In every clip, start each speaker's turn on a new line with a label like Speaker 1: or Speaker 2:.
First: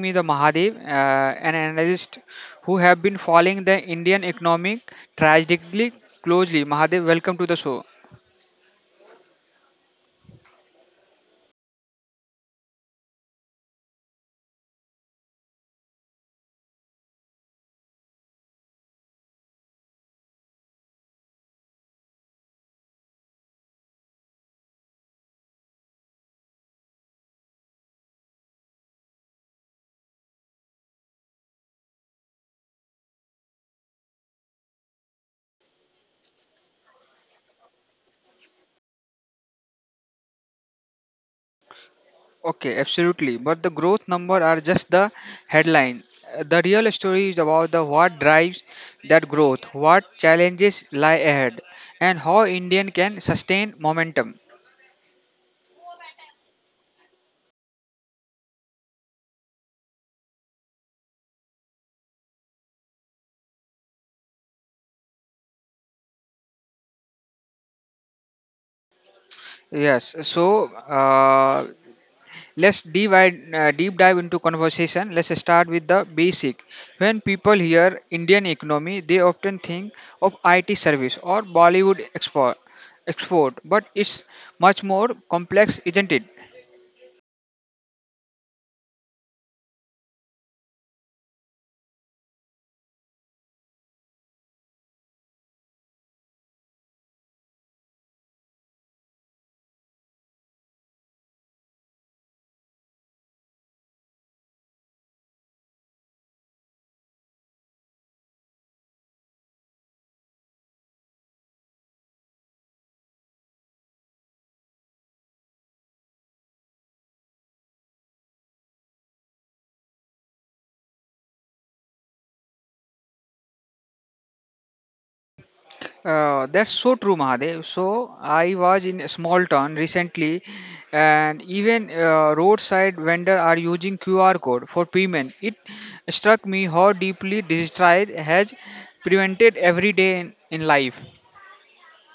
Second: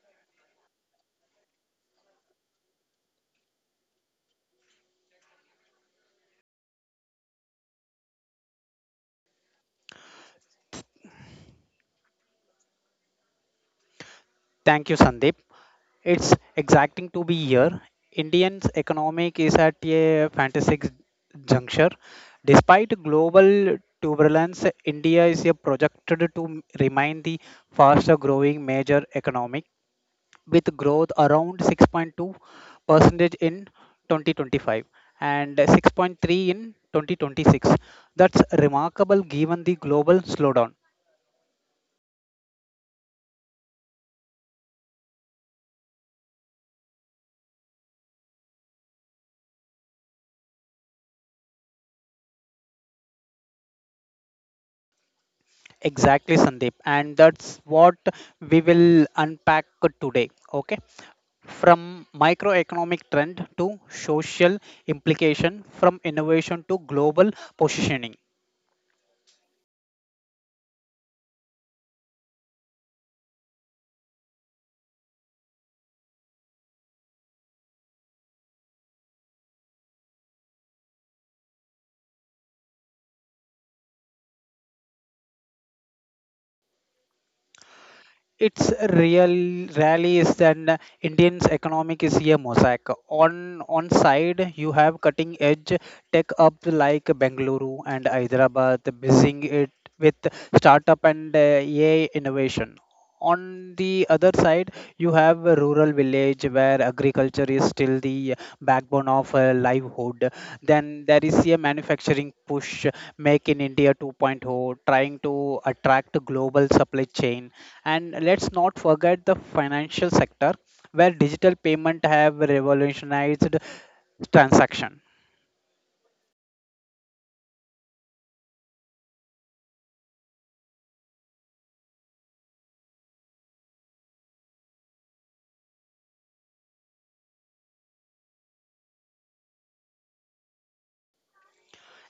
Speaker 1: me, the Mahadev, an analyst who have been following the Indian economic tragically closely. Mahadev, welcome to the show.
Speaker 2: Thank you, Sandeep. It's exacting to be here. Indian's economic is at a fantastic juncture. Despite global turbulence, India is a projected to remain the faster growing major economic with growth around 6.2 percentage in 2025 and 6.3 in 2026. That's remarkable given the global slowdown.
Speaker 1: Okay, absolutely. But the growth number are just the headline. The real story is about the what drives that growth, what challenges lie ahead, and how Indian can sustain momentum.
Speaker 2: Exactly, Sandeep. And that's what we will unpack today. Okay. From microeconomic trend to social implication, from innovation to global positioning.
Speaker 1: Yes. So let's deep dive into conversation. Let's start with the basic. When people hear Indian economy, they often think of IT service or Bollywood export, but it's much more complex, isn't it?
Speaker 2: It's real rallies, and indians economic is a mosaic. On side you have cutting edge tech up like Bengaluru and Hyderabad busying it with startup and AI innovation. On the other side you have a rural village where agriculture is still the backbone of livelihood. Then there is a manufacturing push, make in india 2.0, trying to attract global supply chain. And let's not forget the financial sector, where digital payment have revolutionized transaction.
Speaker 1: That's so true, Mahadev. So I was in a small town recently, and even roadside vendor are using QR code for payment. It struck me how deeply digital has prevented every day in life.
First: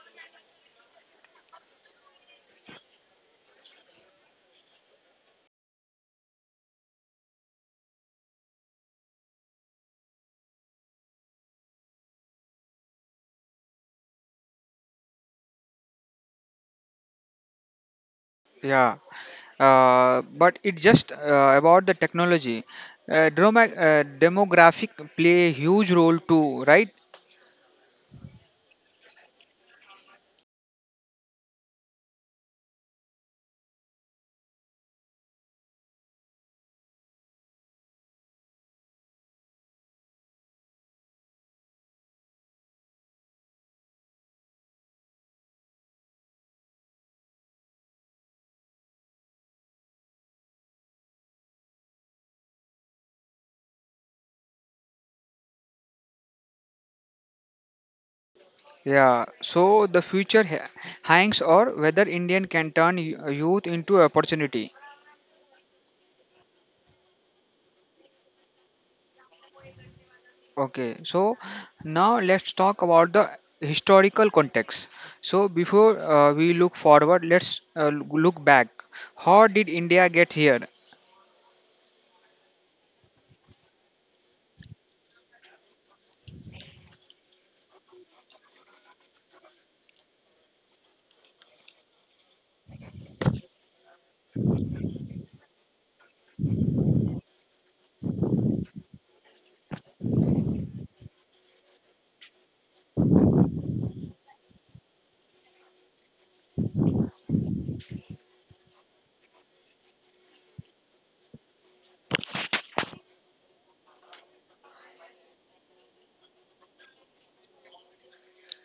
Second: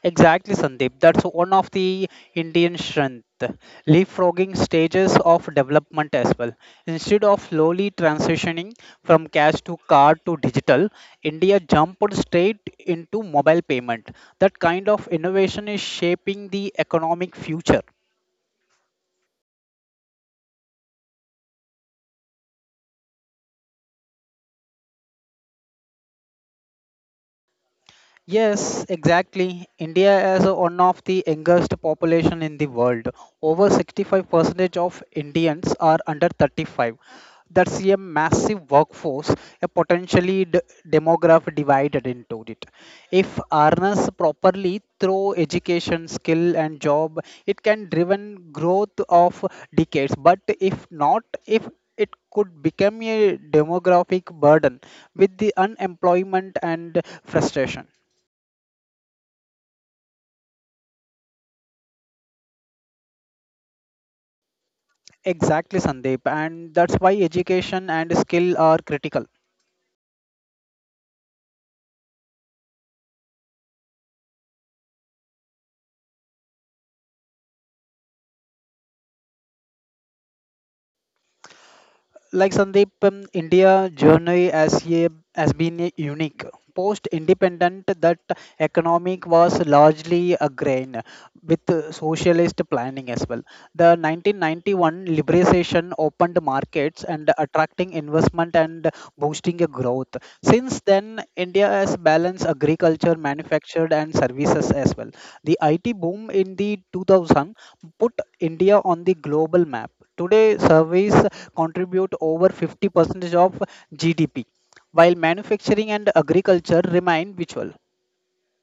Speaker 2: Exactly, Sandeep. That's one of the Indian strength, leapfrogging stages of development as well. Instead of slowly transitioning from cash to card to digital, India jumped straight into mobile payment. That kind of innovation is shaping the economic future.
Speaker 1: Yeah, but it's just about the technology. Demographic play a huge role too, right?
Speaker 2: Yes, exactly. India has one of the youngest population in the world. Over 65% of Indians are under 35. That's a massive workforce, a potentially demographic divided into it. If harnessed properly through education, skill, and job, it can driven growth of decades. But if not, if it could become a demographic burden with the unemployment and frustration.
Speaker 1: Yeah, so the future hangs or whether Indian can turn youth into opportunity.
Speaker 2: Exactly, Sandeep, and that's why education and skill are critical.
Speaker 1: Okay, so now let's talk about the historical context. So before we look forward, let's look back. How did India get here?
Speaker 2: Like Sandeep, India journey as has been a unique. Post-independent, that economic was largely a grain with socialist planning as well. The 1991 liberalization opened markets and attracting investment and boosting a growth. Since then, India has balanced agriculture, manufactured and services as well. The IT boom in the 2000 put India on the global map. Today, service contribute over 50% of GDP, while manufacturing and agriculture remain virtual.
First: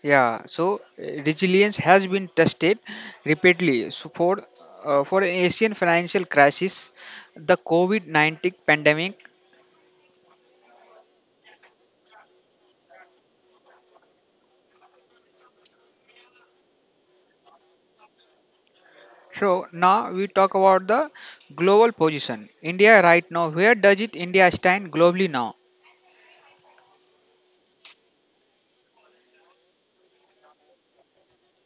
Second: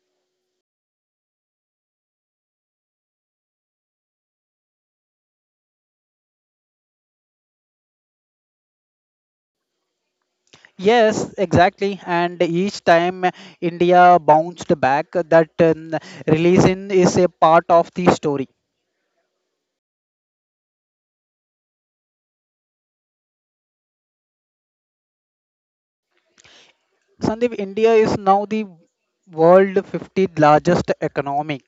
Speaker 1: Yeah, so resilience has been tested repeatedly. So for an Asian financial crisis, the COVID-19 pandemic.
Speaker 2: Yes, exactly. And each time India bounced back. That Religion is a part of the story.
Speaker 1: So now we talk about the global position. India right now, where does it India stand globally now?
Speaker 2: Sandeep, India is now the world 50 largest economic,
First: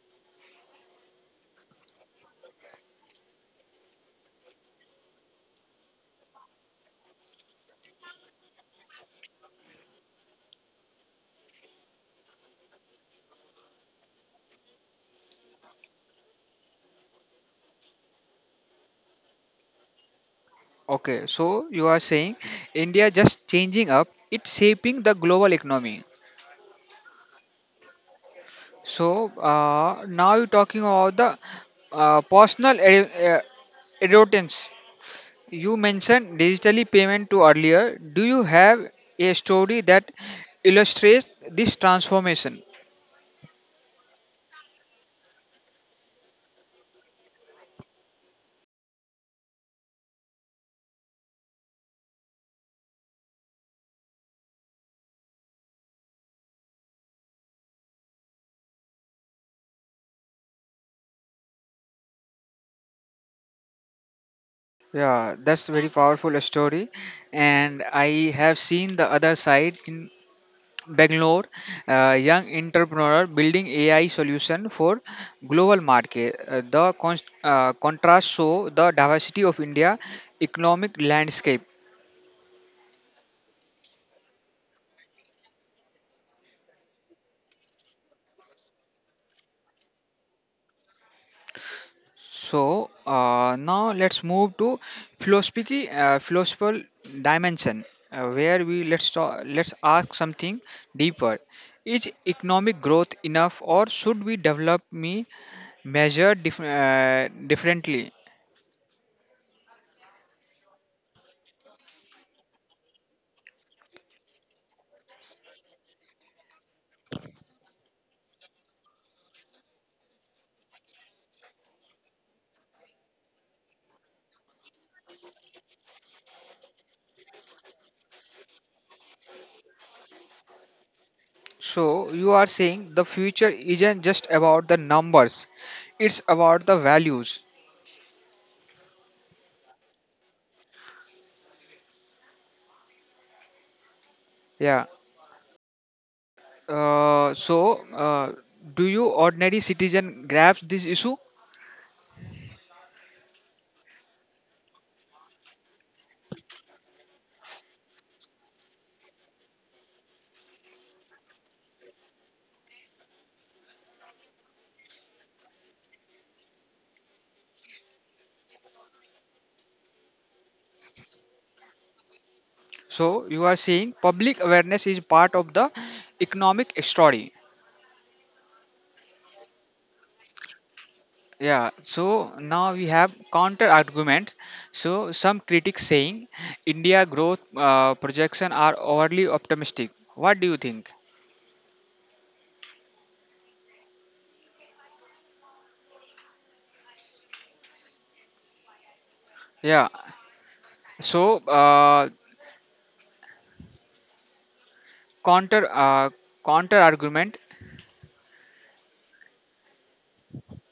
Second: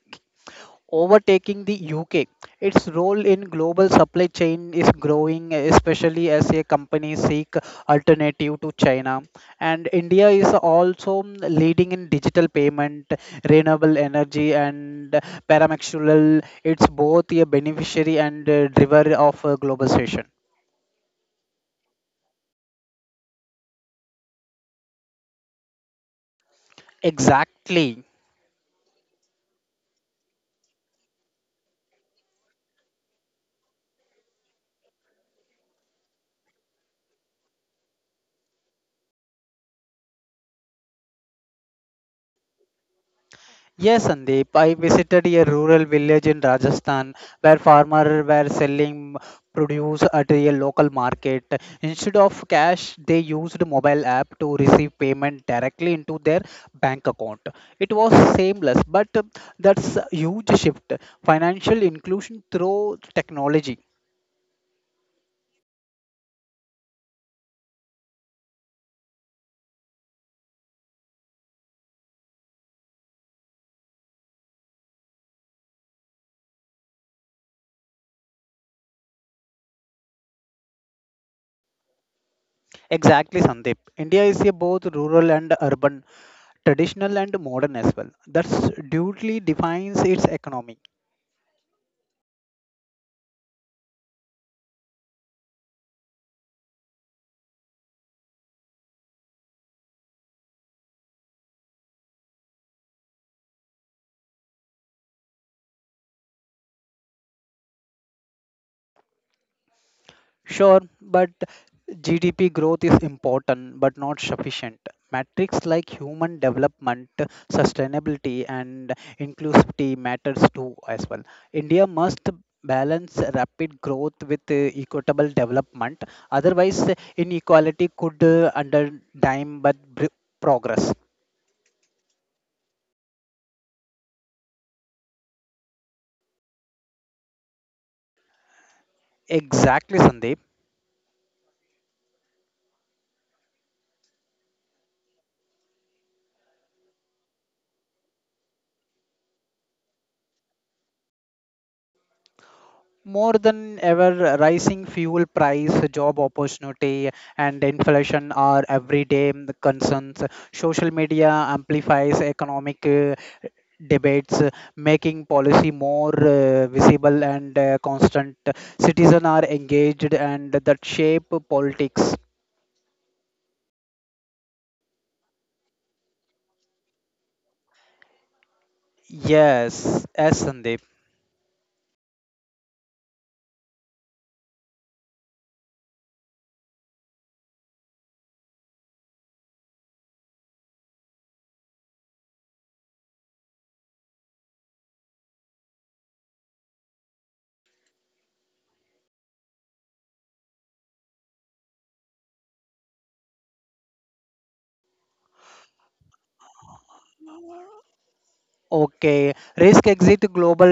Speaker 2: overtaking the UK. Its role in global supply chain is growing, especially as a company seek alternative to China. And India is also leading in digital payment, renewable energy, and paramexual. It's both a beneficiary and driver of globalization.
Speaker 1: Okay, so you are saying India just changing up, it's shaping the global economy.
Speaker 2: Exactly.
Speaker 1: So now you're talking about the uh, personal ad- uh, advertence. You mentioned digitally payment to earlier. Do you have a story that illustrates this transformation?
Speaker 2: Yes, Sandeep. I visited a rural village in Rajasthan where farmers were selling produce at a local market. Instead of cash, they used mobile app to receive payment directly into their bank account. It was seamless, but that's a huge shift. Financial inclusion through technology.
Speaker 1: Yeah, that's very powerful story, and I have seen the other side in Bangalore, young entrepreneur building AI solution for global market. The contrast show the diversity of India economic landscape.
Speaker 2: Exactly, Sandeep. India is a both rural and urban, traditional and modern as well. That's duly defines its economy.
Speaker 1: So now let's move to philosophical dimension, where we let's let's ask something deeper. Is economic growth enough, or should we develop me measure differently?
Speaker 2: Sure, but GDP growth is important but not sufficient. Metrics like human development, sustainability, and inclusivity matters too as well. India must balance rapid growth with equitable development. Otherwise, inequality could undermine progress.
Speaker 1: So you are saying the future isn't just about the numbers, it's about the values.
Speaker 2: Exactly, Sandeep.
Speaker 1: Yeah. Uh, so uh, do you ordinary citizen grasp this issue?
Speaker 2: More than ever, rising fuel price, job opportunity, and inflation are everyday concerns. Social media amplifies economic debates, making policy more visible and constant. Citizens are engaged, and that shape politics.
Speaker 1: So you are saying public awareness is part of the economic story.
Speaker 2: Yes, as Sandeep.
Speaker 1: Yeah. So now we have counter argument. So some critics saying India growth projection are overly optimistic. What do you think? Yeah. So counter uh, counter argument.
Speaker 2: Okay, risk exit, global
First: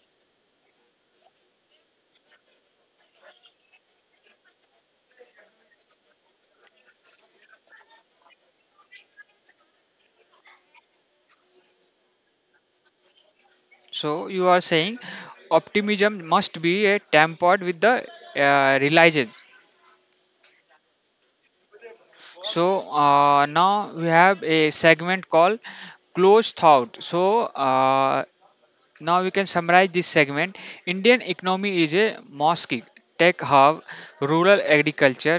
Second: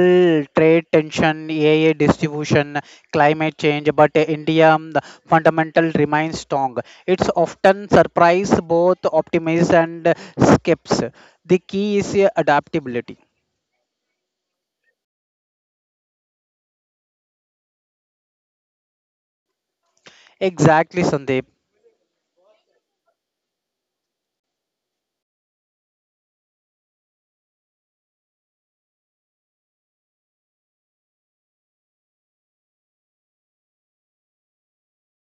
Speaker 2: trade tension, AI distribution, climate change, but India the fundamental remains strong. It's often surprise both optimists and skeptics. The key is adaptability.
Speaker 1: So you are saying optimism must be tempered with the realization.
Speaker 2: Exactly, Sandeep.
Speaker 1: So now we have a segment called close thought. So now we can summarize this segment. Indian economy is a mosaic, tech hub, rural agriculture,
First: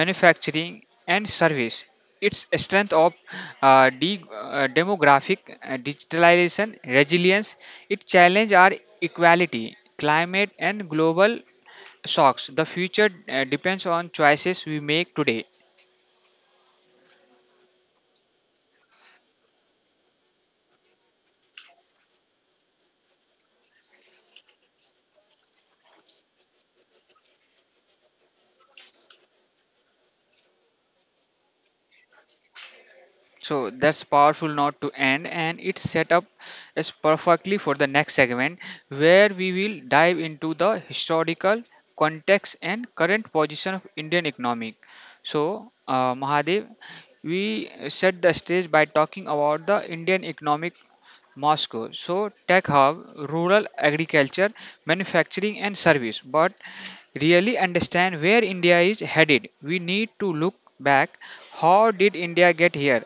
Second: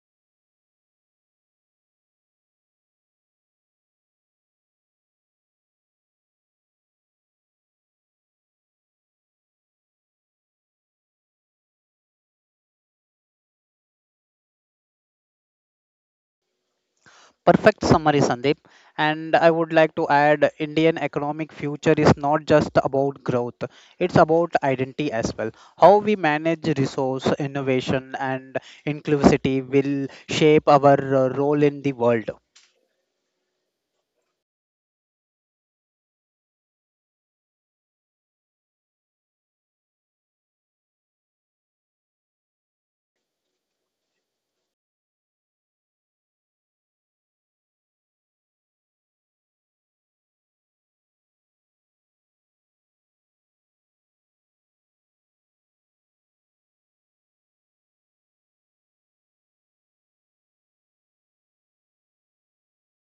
Speaker 1: manufacturing, and service. Its strength of demographic, digitalization, resilience. Its challenge are equality, climate, and global shocks. The future depends on choices we make today.
Speaker 2: Perfect summary, Sandeep. And I would like to add Indian economic future is not just about growth, it's about identity as well. How we manage resource, innovation, and inclusivity will shape our role in the world.
Speaker 1: So that's powerful not to end, and it's set up as perfectly for the next segment where we will dive into the historical context and current position of Indian economic. So, Mahadev, we set the stage by talking about the Indian economic Moscow. So, tech hub, rural agriculture, manufacturing, and service. But really understand where India is headed, we need to look back. How did India get here?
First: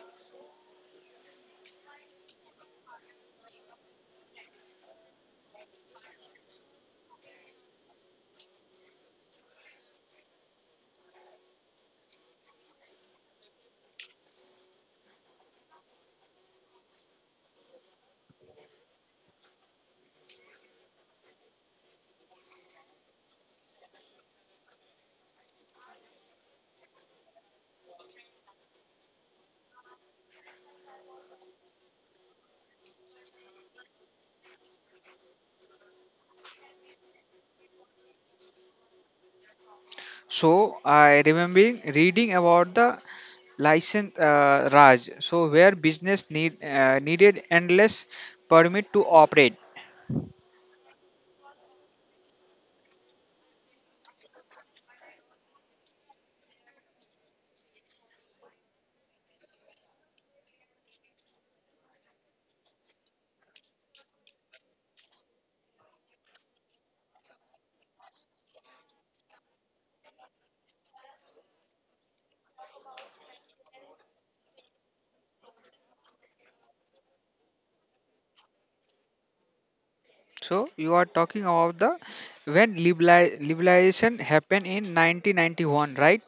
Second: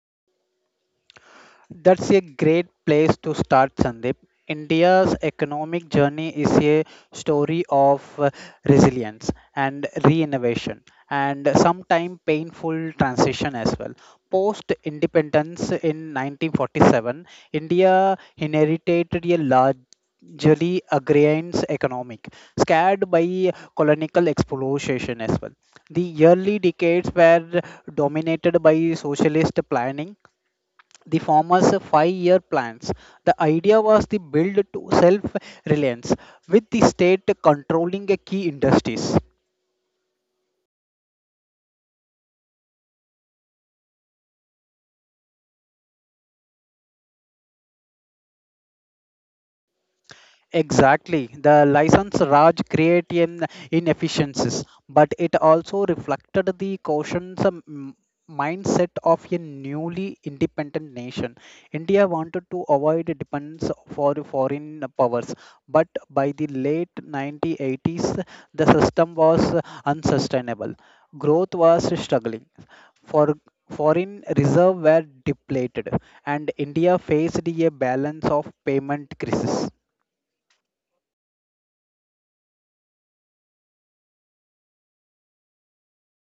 Speaker 2: That's a great place to start, Sandeep. India's economic journey is a story of resilience and reinnovation and sometimes painful transition as well. Post independence in 1947, India inherited a large, generally, agrarian economic, scared by colonial exploitation as well. The early decades were dominated by socialist planning, the farmers 5 year plans. The idea was to build to self reliance with the state controlling the key industries.
Speaker 1: So I remembering reading about the license Raj, so where business needed endless permit to operate.
Speaker 2: Exactly. The license Raj create in inefficiencies, but it also reflected the cautious mindset of a newly independent nation. India wanted to avoid dependence for foreign powers, but by the late 1980s, the system was unsustainable. Growth was struggling. For foreign reserve were depleted, and India faced a balance of payment crisis.
Speaker 1: So you are talking about the when liberalization happened in 1991, right?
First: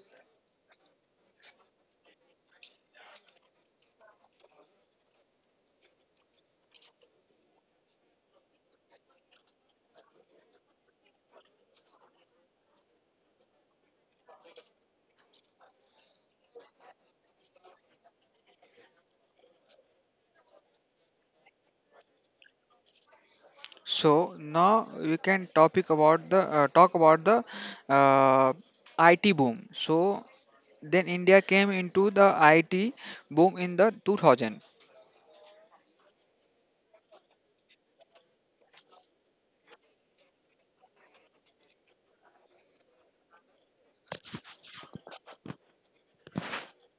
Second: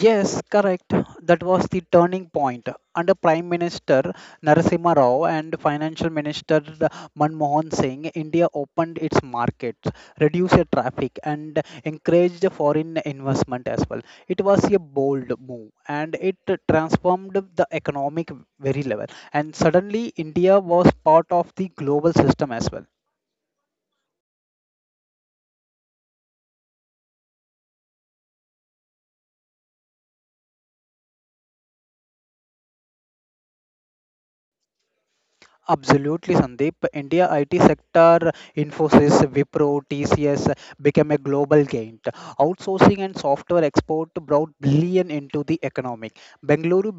Speaker 2: Yes, correct. That was the turning point. Under Prime Minister Narasimha Rao and Financial Minister Manmohan Singh, India opened its markets, reduced the traffic, and encouraged foreign investment as well. It was a bold move and it transformed the economic very level. And suddenly, India was part of the global system as well.
Speaker 1: So now we can topic about the uh, IT boom. So then India came into the IT boom in the 2000.
Speaker 2: Absolutely, Sandeep. India IT sector, Infosys, Wipro, TCS became a global giant. Outsourcing and software export brought billion into the economic. Bengaluru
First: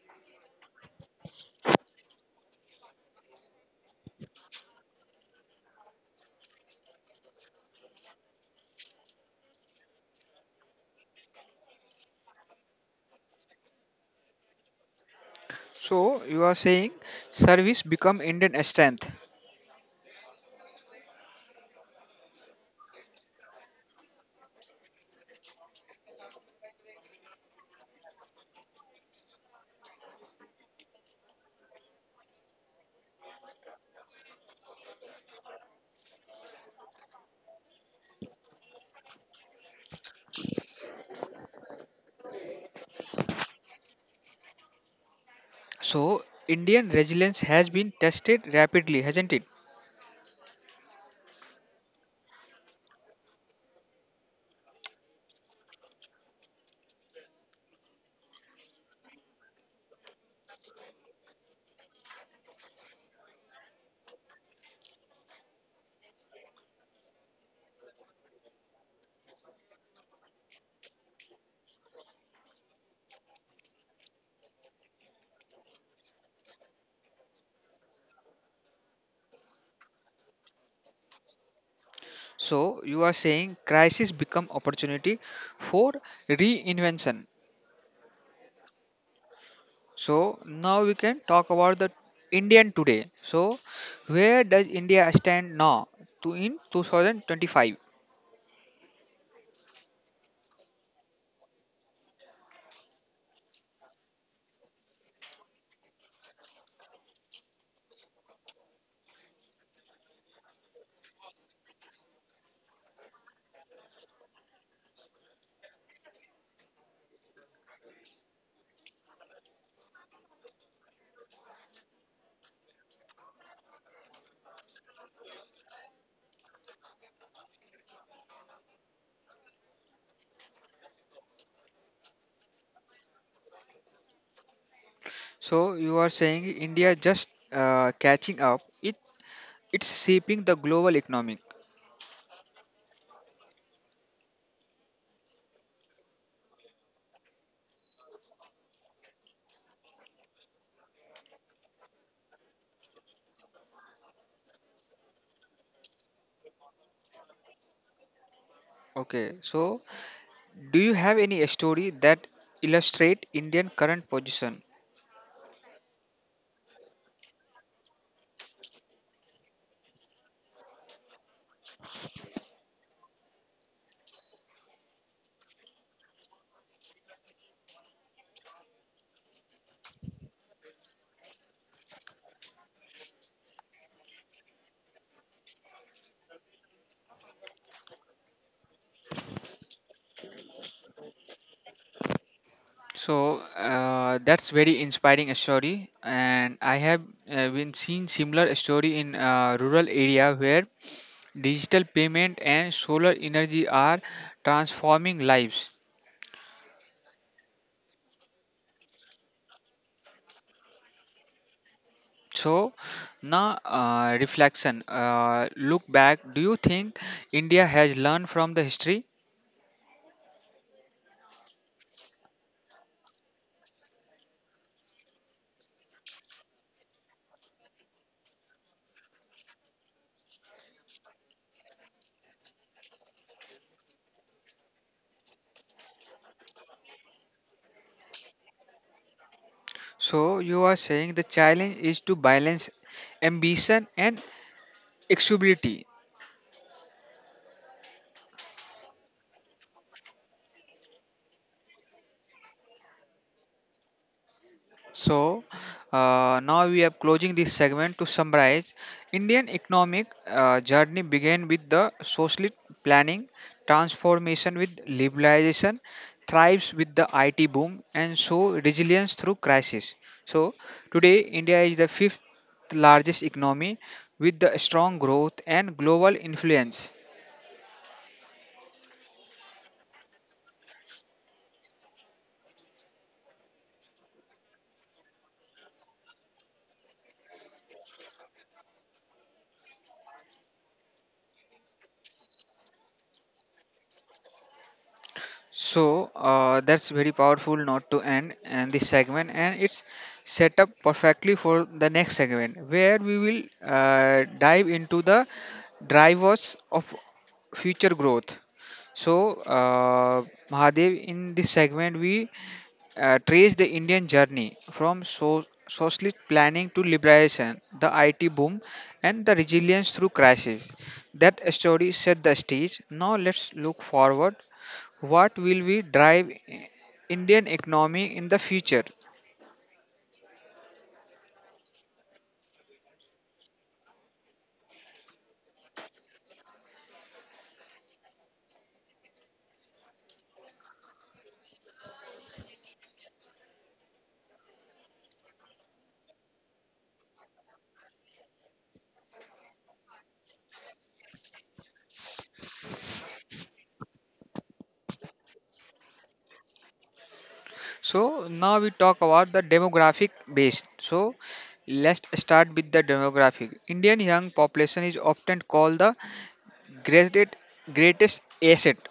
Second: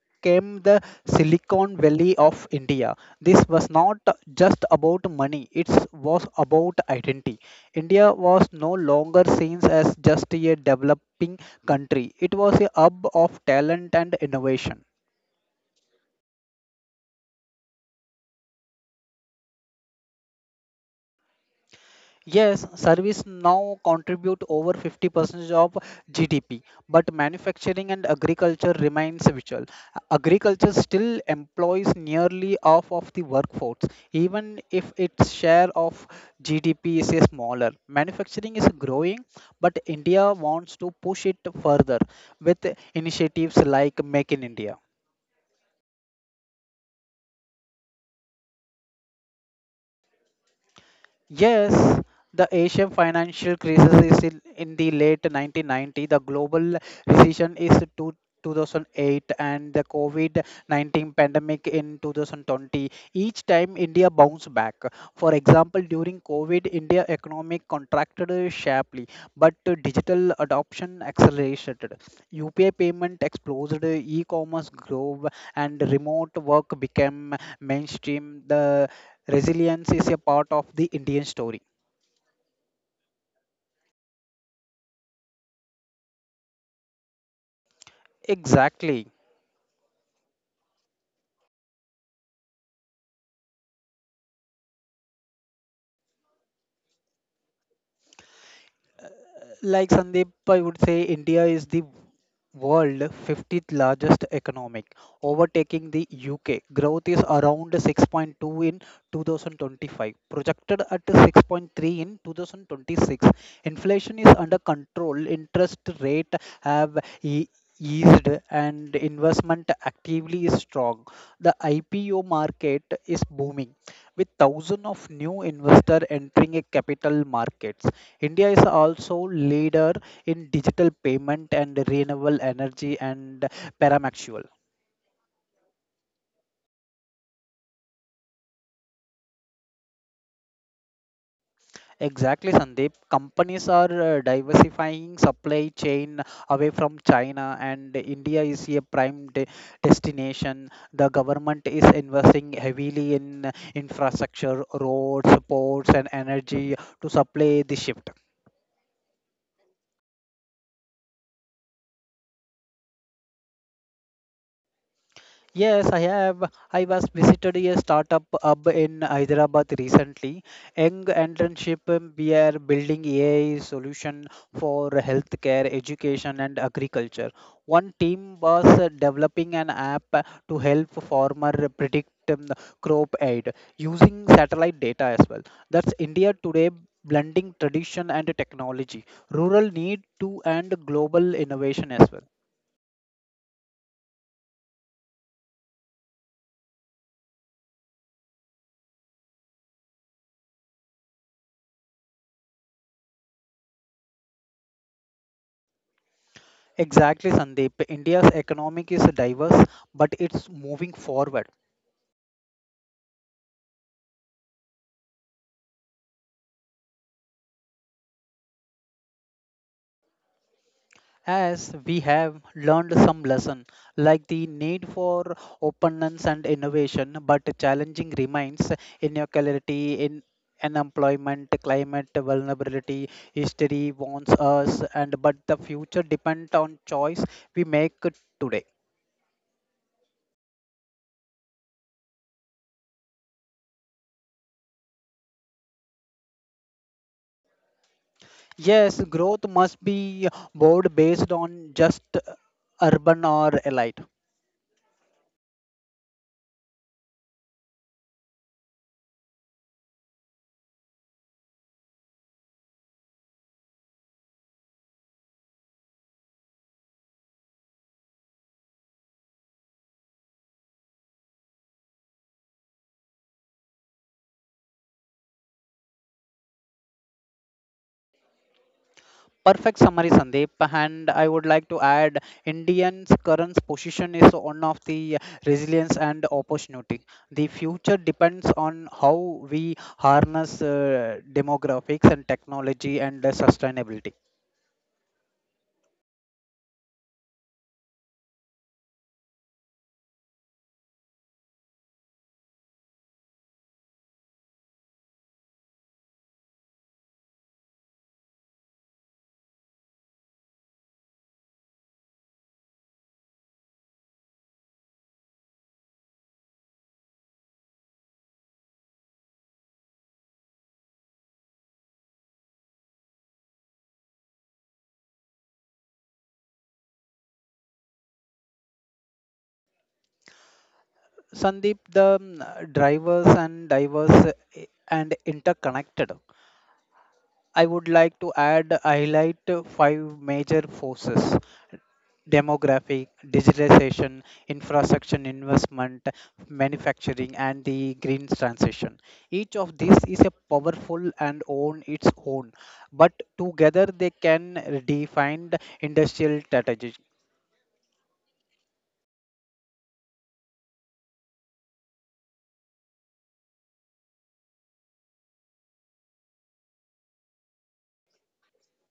Speaker 2: became the Silicon Valley of India. This was not just about money; it was about identity. India was no longer seen as just a developing country; it was a hub of talent and innovation.
Speaker 1: So you are saying service become Indian strength.
Speaker 2: Yes, service now contribute over 50% of GDP, but manufacturing and agriculture remains vital. Agriculture still employs nearly half of the workforce, even if its share of GDP is smaller. Manufacturing is growing, but India wants to push it further with initiatives like Make in India.
Speaker 1: So Indian resilience has been tested rapidly, hasn't it?
Speaker 2: Yes, the Asian financial crisis is in the late 1990. The global recession is 2008 and the COVID-19 pandemic in 2020. Each time India bounced back. For example, during COVID, India economic contracted sharply, but digital adoption accelerated. UPI payment exploded, e-commerce grew, and remote work became mainstream. The resilience is a part of the Indian story.
Speaker 1: So you are saying crisis become opportunity for reinvention.
Speaker 2: Exactly.
Speaker 1: So now we can talk about the Indian today. So where does India stand now to in 2025?
Speaker 2: Like Sandeep, I would say India is the world 50th largest economic, overtaking the UK. Growth is around 6.2 in 2025, projected at 6.3 in 2026. Inflation is under control, interest rate have e- eased and investment actively is strong. The IPO market is booming with thousands of new investors entering a capital markets. India is also leader in digital payment and renewable energy and paramexual.
Speaker 1: So you are saying India just catching up. It's shaping the global economic.
Speaker 2: Exactly, Sandeep. Companies are diversifying supply chain away from China, and India is a prime destination. The government is investing heavily in infrastructure, roads, ports, and energy to supply the shift.
Speaker 1: Okay, so do you have any story that illustrate Indian current position?
Speaker 2: Yes, I have. I was visited a startup hub in Hyderabad recently. Young entrepreneurship, we are building AI solution for healthcare, education, and agriculture. One team was developing an app to help farmer predict crop aid using satellite data as well. That's India today, blending tradition and technology, rural need to, and global innovation as well.
Speaker 1: So that's very inspiring story, and I have been seeing similar story in rural area where digital payment and solar energy are transforming lives.
Speaker 2: Exactly, Sandeep. India's economic is diverse, but it's moving forward.
Speaker 1: So now reflection, look back. Do you think India has learned from the history?
Speaker 2: As we have learned some lesson, like the need for openness and innovation, but challenging remains inequality in unemployment, climate vulnerability, history warns us, and but the future depends on choice we make today.
Speaker 1: So you are saying the challenge is to balance ambition and accessibility.
Speaker 2: Yes, growth must be board based on just urban or elite.
Speaker 1: So now we are closing this segment to summarize. Indian economic journey began with the socialist planning, transformation with liberalization, thrives with the IT boom, and so resilience through crisis. So today India is the fifth largest economy with the strong growth and global influence.
Speaker 2: Perfect summary, Sandeep. And I would like to add Indians' current position is one of the resilience and opportunity. The future depends on how we harness demographics and technology and sustainability.
Speaker 1: So that's very powerful not to end and this segment, and it's set up perfectly for the next segment where we will dive into the drivers of future growth. So, Mahadev, in this segment, we trace the Indian journey from socialist planning to liberation, the IT boom, and the resilience through crisis. That story set the stage. Now, let's look forward, what will we drive indian economy in the future?
Speaker 2: Sandeep, the drivers and diverse and interconnected. I would like to add highlight five major forces: demographic, digitization, infrastructure investment, manufacturing, and the green transition. Each of these is a powerful and on its own, but together they can redefine the industrial strategy.
Speaker 1: So now we talk about the demographic based. So let's start with the demographic. Indian young population is often called the greatest greatest asset.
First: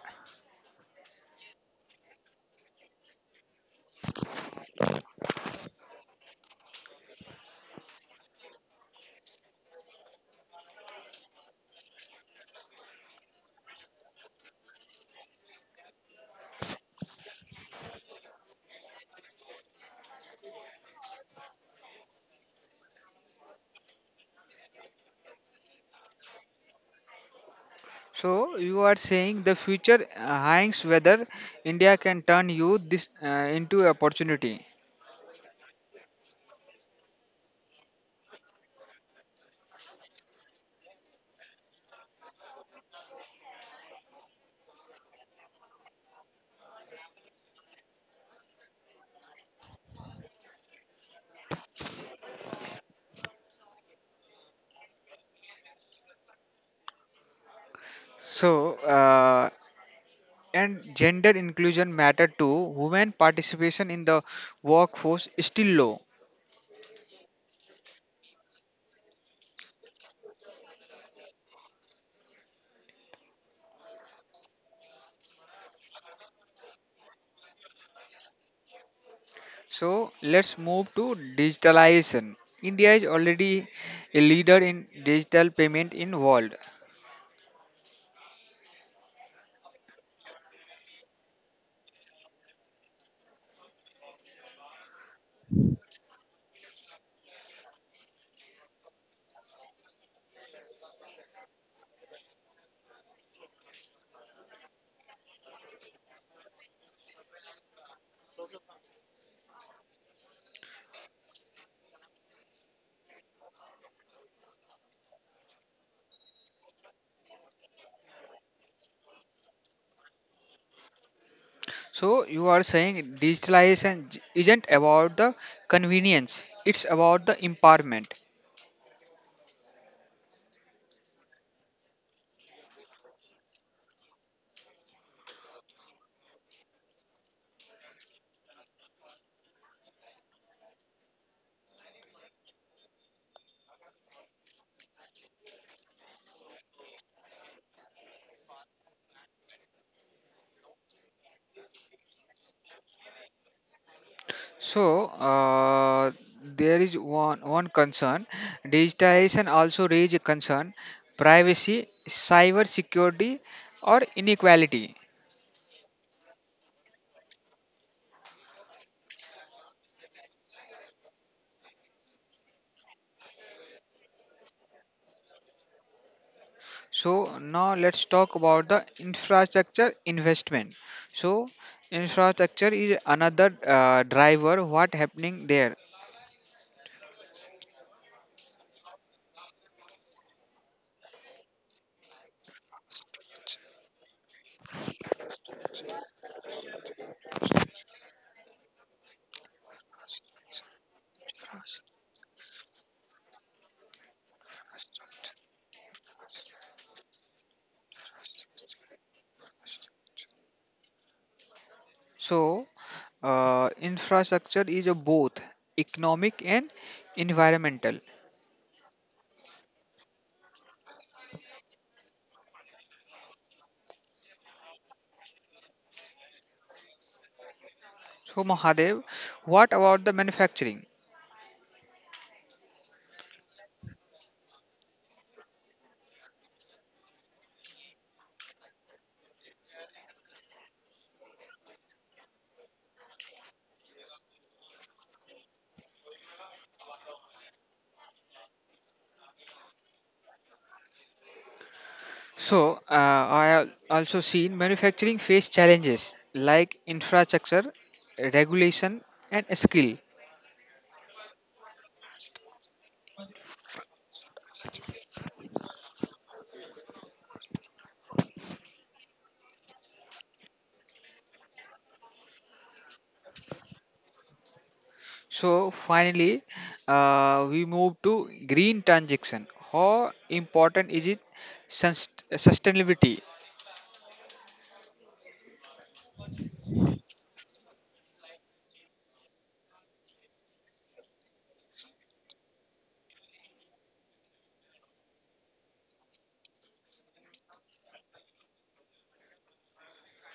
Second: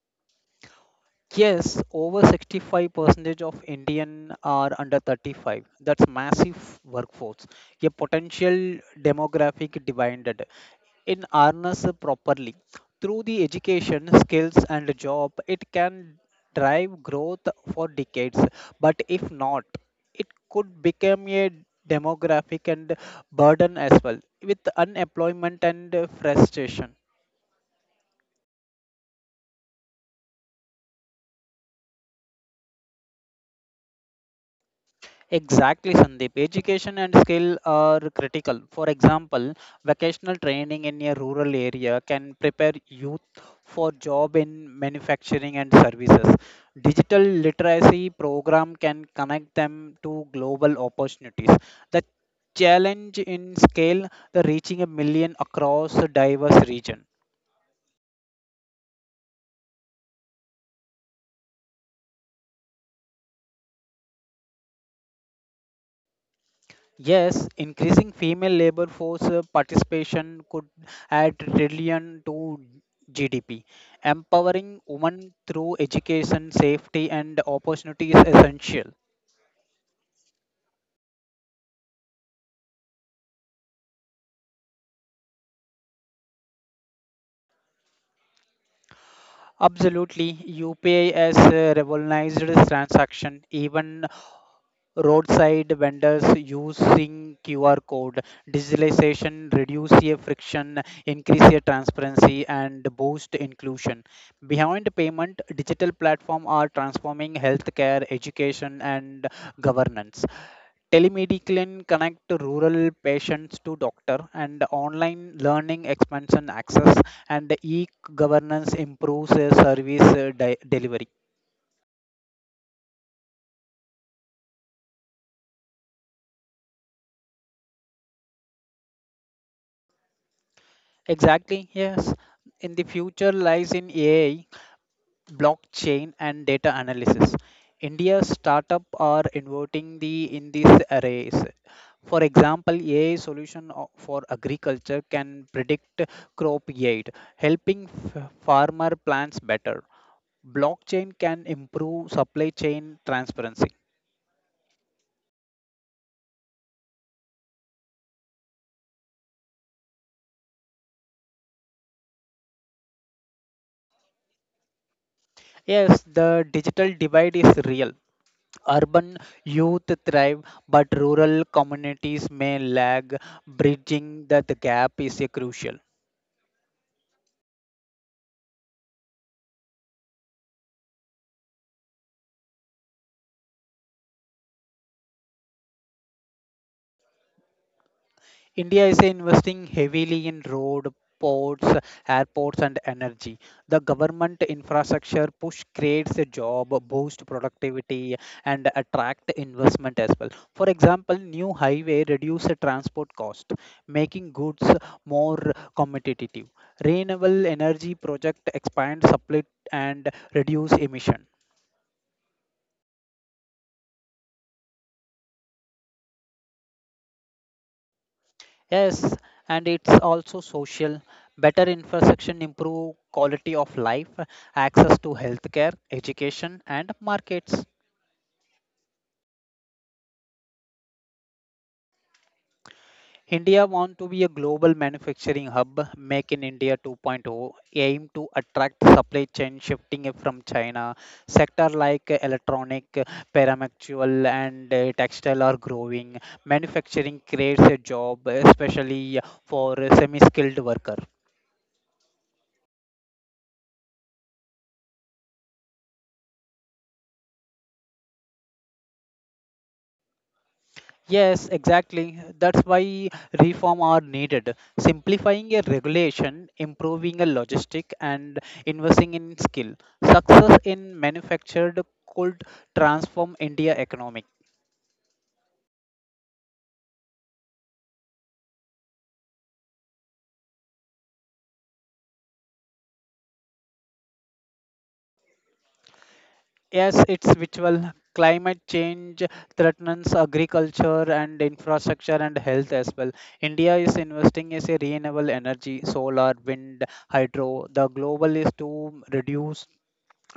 Speaker 2: Yes, over 65% of Indian are under 35. That's massive workforce, a potential demographic dividend. In harness properly through the education skills and job, it can drive growth for decades. But if not, it could become a demographic and burden as well with unemployment and frustration.
Speaker 1: So you are saying the future hangs whether india can turn youth this into opportunity.
Speaker 2: Exactly, Sandeep. Education and skill are critical. For example, vocational training in a rural area can prepare youth for job in manufacturing and services. Digital literacy program can connect them to global opportunities. The challenge in scale, the reaching a million across a diverse region.
Speaker 1: So and gender inclusion matter too. Women participation in the workforce is still low.
Speaker 2: Yes, increasing female labor force participation could add trillion to GDP. Empowering women through education, safety, and opportunity is essential.
Speaker 1: So let's move to digitalization. India is already a leader in digital payment in world.
Speaker 2: Absolutely, UPI has revolutionized this transaction. Even roadside vendors using QR code digitalization reduce a friction, increase a transparency and boost inclusion. Behind payment digital platform are transforming healthcare education and governance. Telemedicine connect rural patients to doctor and online learning expansion access and e-governance improves service delivery.
Speaker 1: So you are saying digitalization isn't about the convenience; it's about the empowerment.
Speaker 2: Exactly, yes. In the future lies in AI, blockchain and data analysis. India's startup are innovating the in these arrays. For example, AI solution for agriculture can predict crop yield, helping farmer plans better. Blockchain can improve supply chain transparency.
Speaker 1: So there is one concern. Digitalization also raise a concern, privacy, cyber security, or inequality.
Speaker 2: Yes, the digital divide is real. Urban youth thrive, but rural communities may lag. Bridging that gap is crucial.
Speaker 1: So now let's talk about the infrastructure investment. So infrastructure is another driver. What happening there?
Speaker 2: India is investing heavily in road, ports, airports, and energy. The government infrastructure push creates a job, boost productivity, and attract investment as well. For example, new highway reduce the transport cost, making goods more competitive. Renewable energy project expand supply and reduce emission.
Speaker 1: So infrastructure is a both economic and environmental.
Speaker 2: Yes, and it's also social. Better infrastructure improve quality of life, access to healthcare, education, and markets.
Speaker 1: So Mahadev, what about the manufacturing?
Speaker 2: India want to be a global manufacturing hub. Make in India 2.0 aim to attract supply chain shifting it from China. Sector like electronic, paramactual, and textile are growing. Manufacturing creates a job, especially for semi-skilled worker.
Speaker 1: So I have also seen manufacturing face challenges like infrastructure, regulation, and skill.
Speaker 2: Yes, exactly. That's why reform are needed. Simplifying a regulation, improving a logistic, and investing in skill. Success in manufactured could transform India economic.
Speaker 1: So finally, we move to green transaction. How important is it sustainability?
Speaker 2: Yes, it's virtual. Climate change threatens agriculture and infrastructure and health as well. India is investing in renewable energy, solar, wind, hydro. The global is to reduce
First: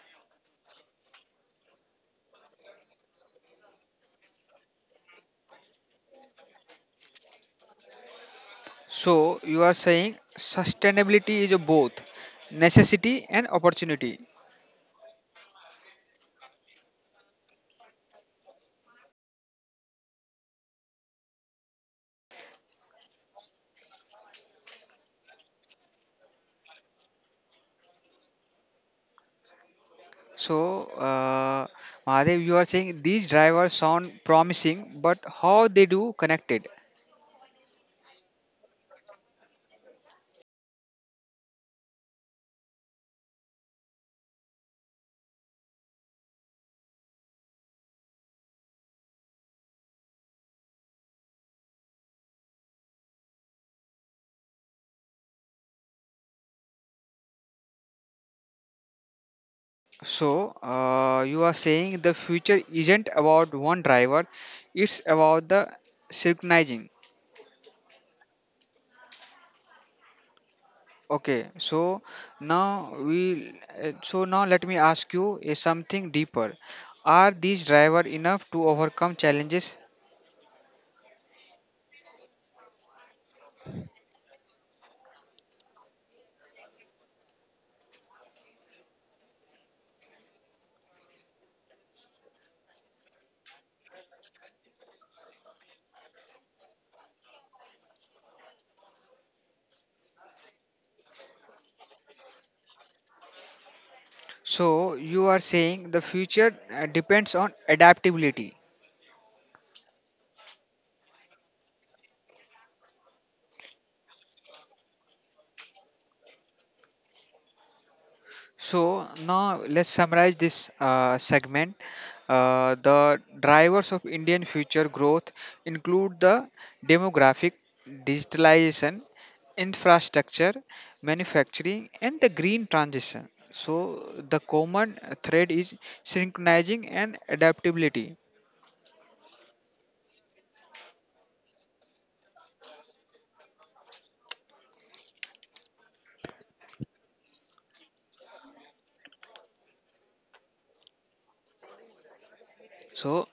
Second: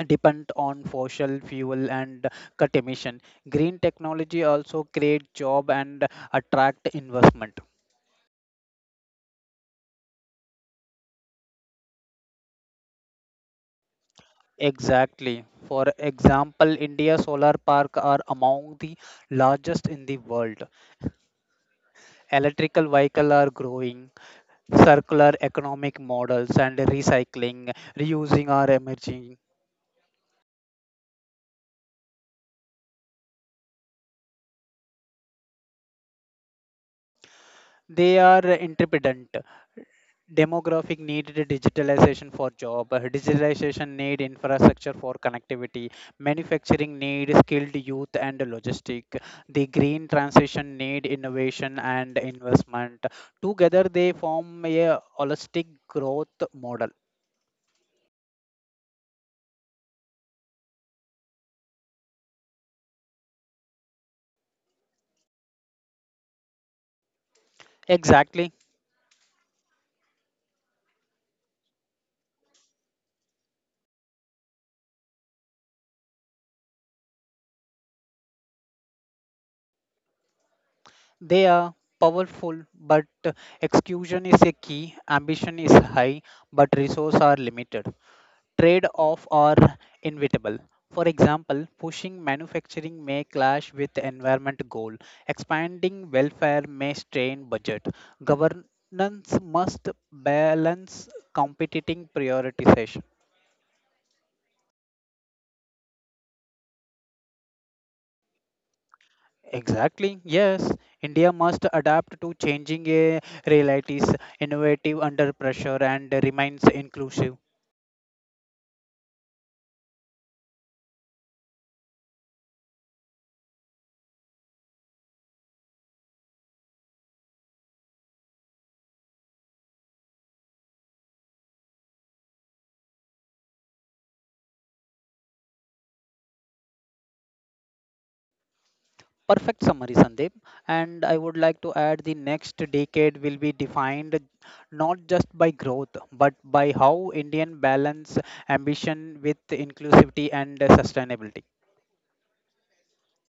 Speaker 2: depend on fossil fuel and cut emission. Green technology also create job and attract investment.
Speaker 1: So you are saying sustainability is a both necessity and opportunity.
Speaker 2: Exactly. For example, India solar park are among the largest in the world. Electrical vehicle are growing, circular economic models and recycling, reusing are emerging.
Speaker 1: So Mahadev, you are saying these drivers sound promising, but how they do connected?
Speaker 2: They are interdependent. Demographic need digitalization for job, digitalization need infrastructure for connectivity, manufacturing need skilled youth and logistic, the green transition need innovation and investment. Together they form a holistic growth model.
Speaker 1: So you are saying the future isn't about one driver; it's about the synchronizing.
Speaker 2: Exactly.
Speaker 1: Okay, so now we so now let me ask you is something deeper. Are these driver enough to overcome challenges?
Speaker 2: They are powerful, but execution is a key, ambition is high, but resources are limited. Trade off are inevitable. For example, pushing manufacturing may clash with environment goal. Expanding welfare may strain budget. Governance must balance competing prioritization.
Speaker 1: So you are saying the future depends on adaptability.
Speaker 2: Exactly. Yes, India must adapt to changing realities, innovative under pressure, and remains inclusive.
Speaker 1: So now let's summarize this segment. The drivers of Indian future growth include the demographic, digitalization, infrastructure, manufacturing, and the green transition. So the common thread is synchronizing and adaptability.
Speaker 2: Perfect summary, Sandeep. And I would like to add the next decade will be defined not just by growth, but by how Indian balance ambition with inclusivity and sustainability.
Speaker 1: So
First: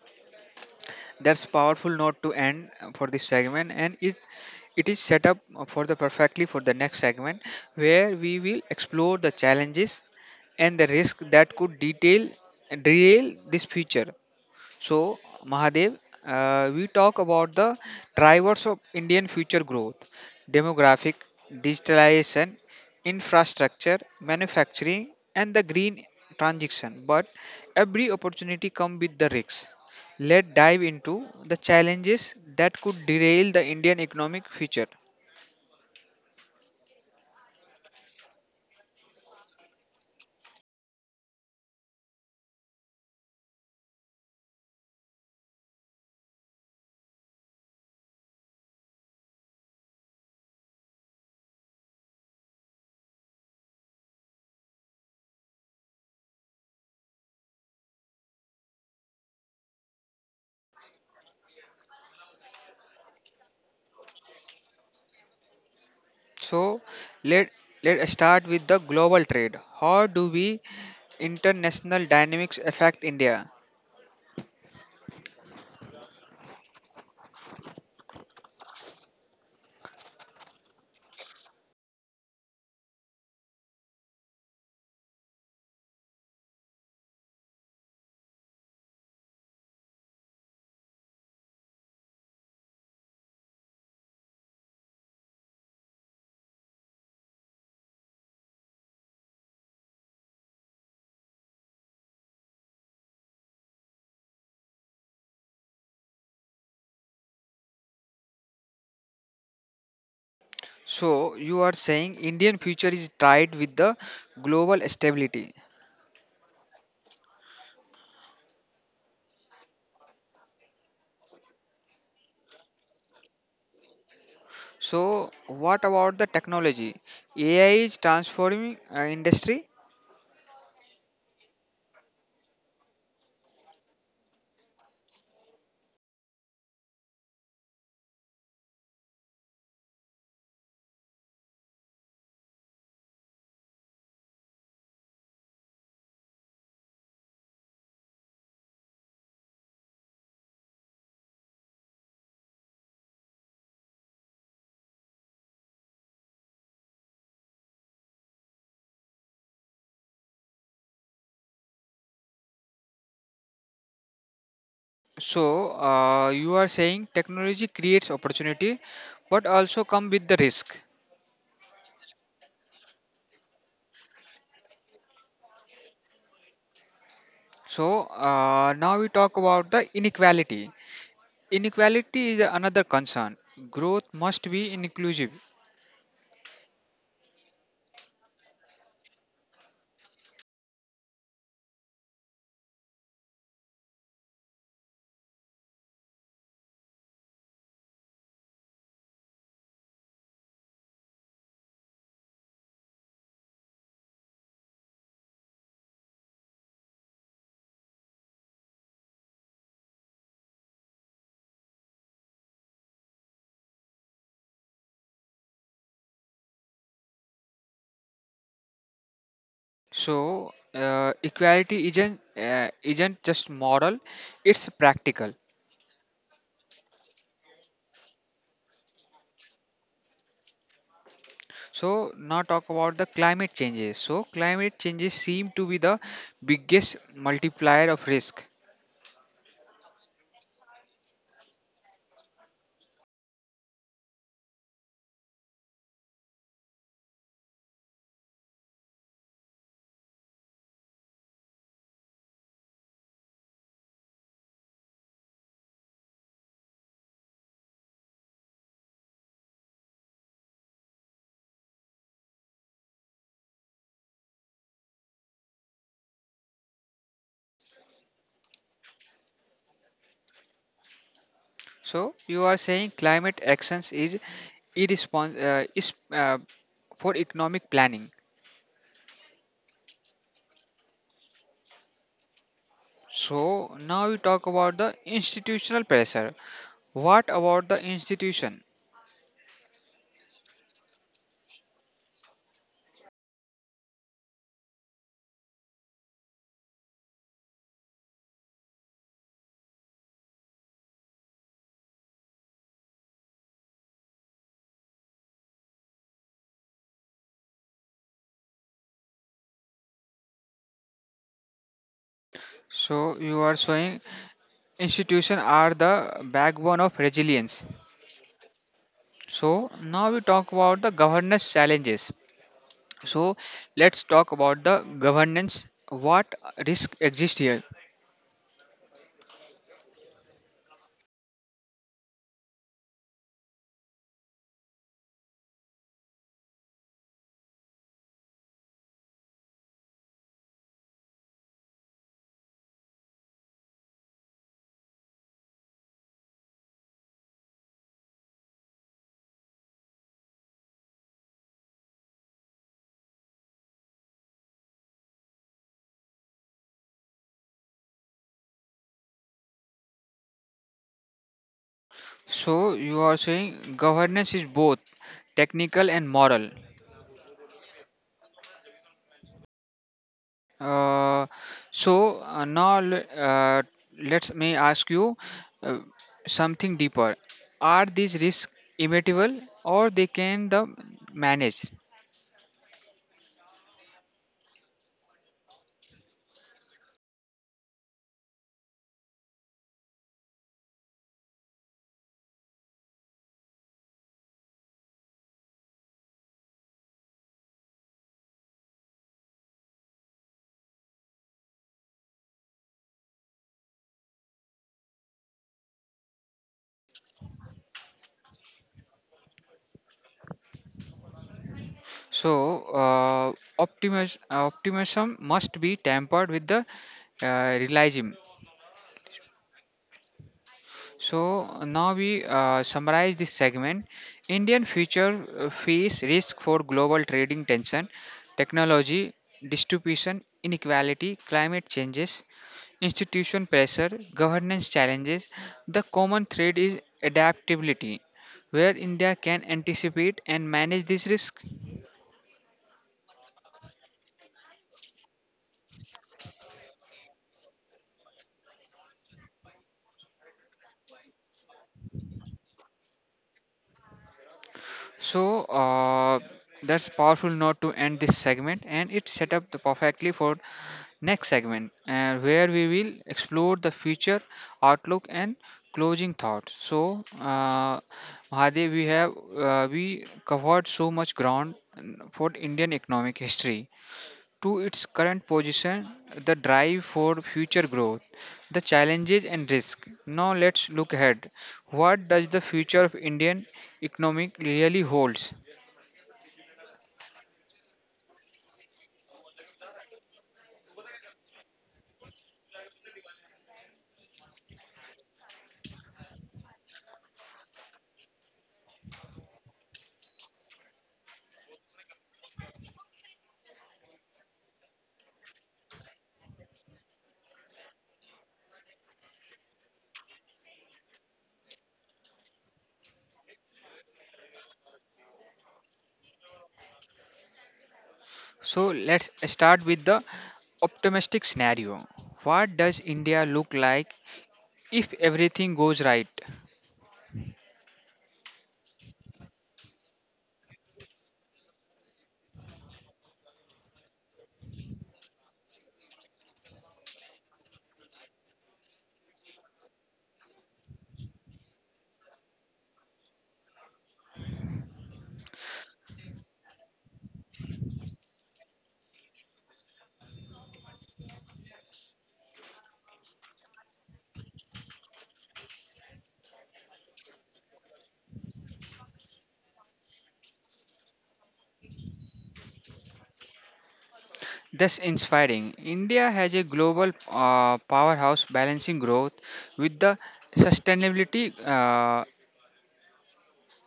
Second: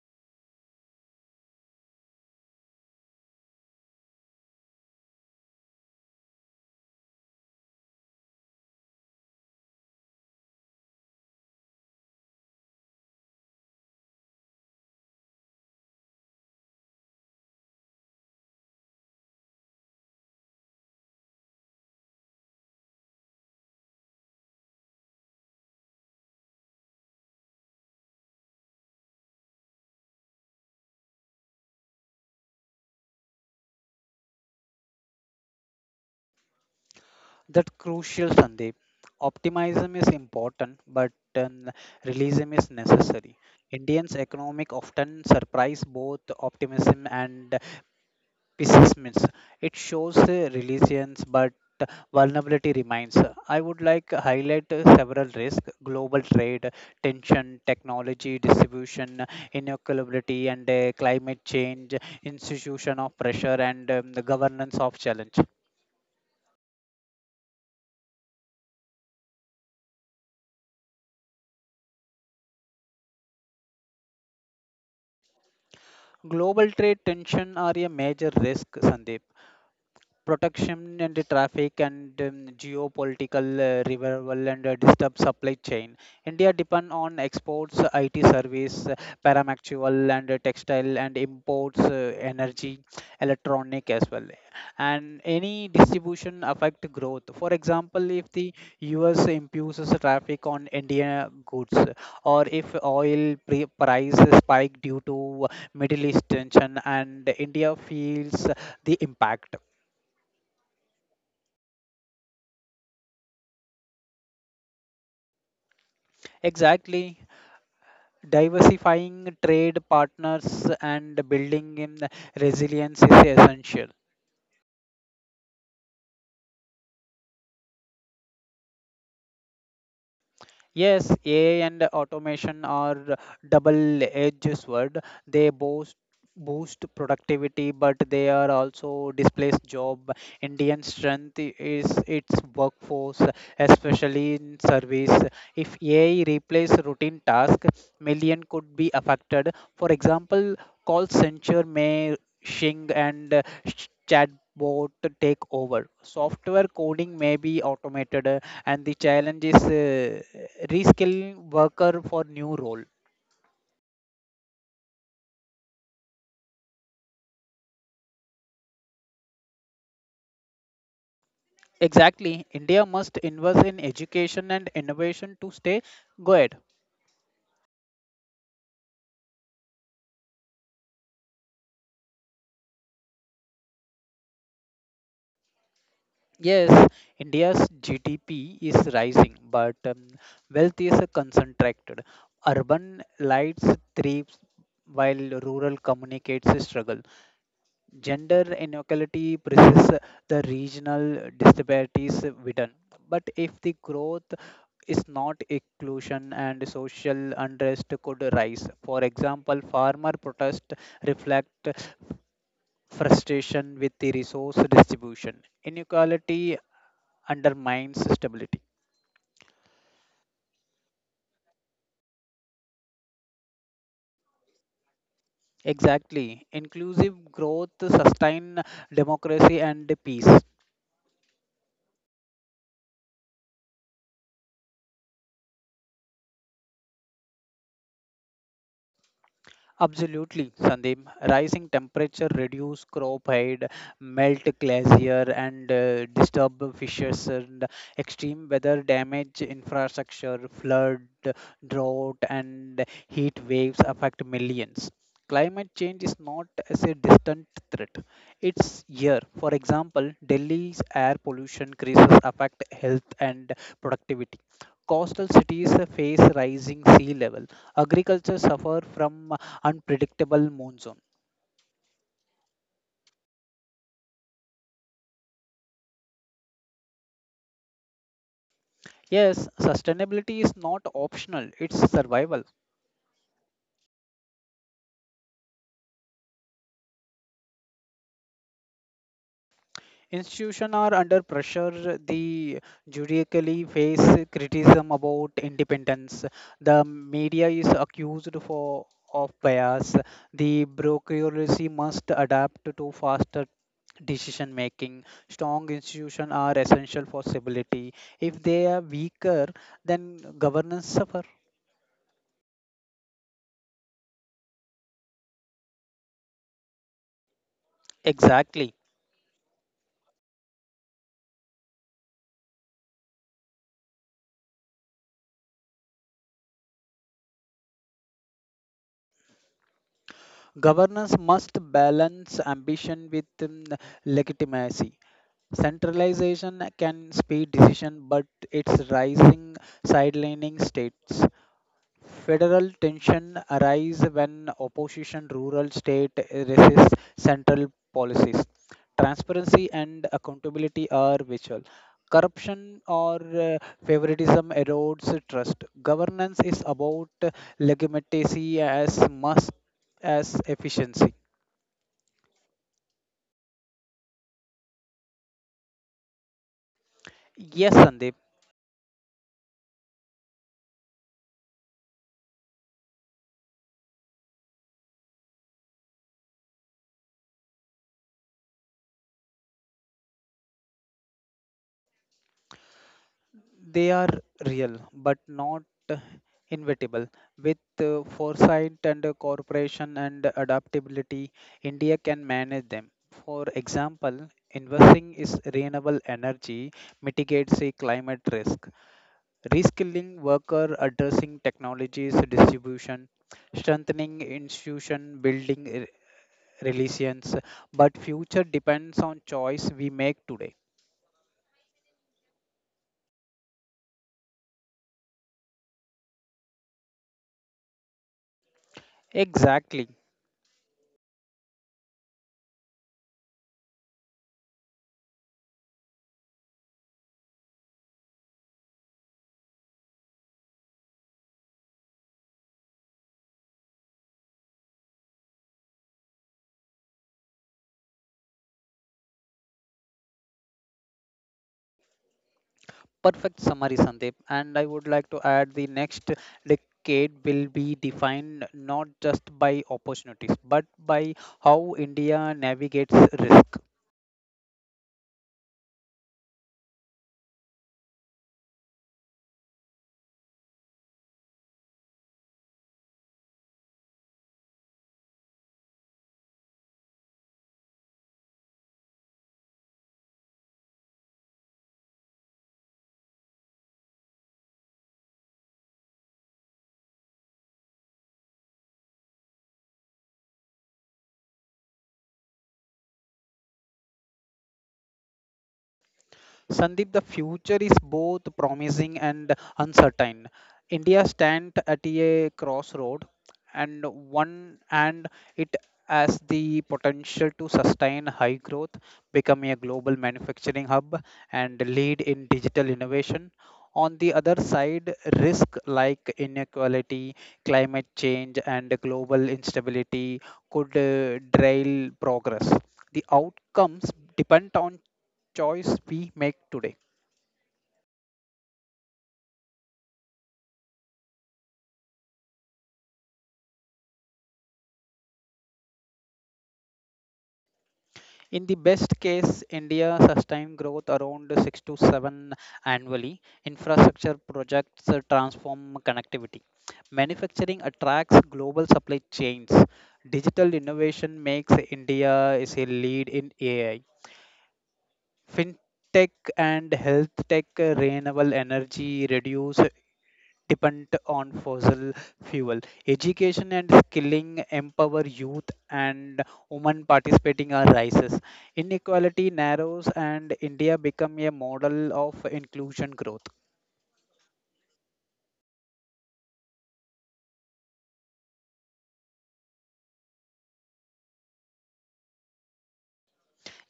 Speaker 1: that's powerful note to end for this segment, and it is set up for the perfectly for the next segment where we will explore the challenges and the risk that could detail derail this future. So, Mahadev, we talk about the drivers of Indian future growth, demographic, digitalization, infrastructure, manufacturing, and the green transition. But every opportunity comes with the risks. Let's dive into the challenges that could derail the Indian economic future.
Speaker 2: That's crucial, Sandeep. Optimism is important, but realism is necessary. Indians' economic often surprise both optimism and assessments. It shows resilience, but vulnerability remains. I would like to highlight several risks: global trade, tension, technology distribution, inequality, and climate change, institution of pressure, and the governance of challenge.
Speaker 1: So, let let's start with the global trade. How do we international dynamics affect India?
Speaker 2: Global trade tension are a major risk, Sandeep. Protection and the traffic and geopolitical revival and disturbed supply chain. India depend on exports, IT service, paramactual and textile and imports, energy, electronic as well. And any distribution affect growth. For example, if the US imposes traffic on India goods or if oil price spike due to Middle East tension and India feels the impact.
Speaker 1: So you are saying Indian future is tied with the global stability.
Speaker 2: Exactly. Diversifying trade partners and building in resilience is essential.
Speaker 1: So what about the technology? AI is transforming industry.
Speaker 2: Yes, AI and automation are double-edged sword. They both boost productivity, but they are also displace job. Indian strength is its workforce, especially in service. If AI replace routine task, million could be affected. For example, call center may shing and chatbot take over. Software coding may be automated, and the challenge is reskilling worker for new role.
Speaker 1: So you are saying technology creates opportunity, but also come with the risk.
Speaker 2: Exactly. India must invest in education and innovation to stay ahead.
Speaker 1: So now we talk about the inequality. Inequality is another concern. Growth must be inclusive.
Speaker 2: Yes, India's GDP is rising, but wealth is concentrated. Urban lights thrives while rural communicates struggle. Gender inequality persists, the regional disparities widen. But if the growth is not inclusion and social unrest could rise. For example, farmer protests reflect frustration with the resource distribution. Inequality undermines stability.
Speaker 1: So equality isn't just moral; it's practical.
Speaker 2: Exactly. Inclusive growth sustain democracy and peace.
Speaker 1: So now talk about the climate changes. So climate changes seem to be the biggest multiplier of risk.
Speaker 2: Absolutely, Sandeep. Rising temperature reduce crop height, melt glacier, and disturb fishes. And extreme weather damage infrastructure, flood, drought, and heat waves affect millions. Climate change is not as a distant threat; it's here. For example, Delhi's air pollution crisis affect health and productivity. Coastal cities face rising sea level. Agriculture suffer from unpredictable monsoon.
Speaker 1: So you are saying climate actions is irrespons- uh, is uh, for economic planning.
Speaker 2: Yes, sustainability is not optional, it's survival.
Speaker 1: So now we talk about the institutional pressure. What about the institution?
Speaker 2: Institutions are under pressure, they judicially face criticism about independence. The media is accused for of bias. The bureaucracy must adapt to faster decision making. Strong institutions are essential for stability. If they are weaker, then governance suffer.
Speaker 1: So you are saying institutions are the backbone of resilience.
Speaker 2: Exactly.
Speaker 1: So now we talk about the governance challenges. So let's talk about the governance. What risk exists here?
Speaker 2: Governance must balance ambition with legitimacy. Centralization can speed decision, but its rising sidelining states. Federal tension arise when opposition rural state resists central policies. Transparency and accountability are vital. Corruption or favoritism erodes trust. Governance is about legitimacy as much as efficiency.
Speaker 1: So you are saying governance is both technical and moral.
Speaker 2: Yes, Sandeep,
Speaker 1: Uh, so uh, now le- uh, let's may ask you uh, something deeper. Are these risks immutable or they can the manage?
Speaker 2: they are real but not uh, inevitable. With foresight and cooperation and adaptability, India can manage them. For example, investing is renewable energy mitigates a climate risk, reskilling worker addressing technologies distribution, strengthening institution building relations, but future depends on choice we make today.
Speaker 1: So optimism must be tempered with the realism.
Speaker 2: Exactly.
Speaker 1: So now we summarize this segment. Indian future face risk for global trading tension, technology, distribution, inequality, climate changes, institution pressure, governance challenges. The common thread is adaptability, where India can anticipate and manage this risk.
Speaker 2: Perfect summary, Sandeep. And I would like to add the next decade will be defined not just by opportunities, but by how India navigates risk.
Speaker 1: So that's powerful note to end this segment, and it set up the perfectly for next segment, where we will explore the future outlook and closing thoughts. So, Mahadev, we have we covered so much ground for Indian economic history to its current position, the drive for future growth, the challenges and risk. Now let's look ahead. What does the future of Indian economic really holds?
Speaker 2: Sandeep, the future is both promising and uncertain. India stands at a crossroad, and it has the potential to sustain high growth, become a global manufacturing hub, and lead in digital innovation. On the other side, risk like inequality, climate change, and global instability could derail progress. The outcomes depend on choice we make today.
Speaker 1: So let's start with the optimistic scenario. What does India look like if everything goes right?
Speaker 2: In the best case, India sustained growth around 6 to 7 annually. Infrastructure projects transform connectivity. Manufacturing attracts global supply chains. Digital innovation makes India is a lead in AI. Fintech and health tech, renewable energy reduce dependent on fossil fuel. Education and skilling empower youth and women participating are rises. Inequality narrows and India become a model of inclusion growth.
Speaker 1: That's inspiring. India has a global powerhouse balancing growth with the sustainability.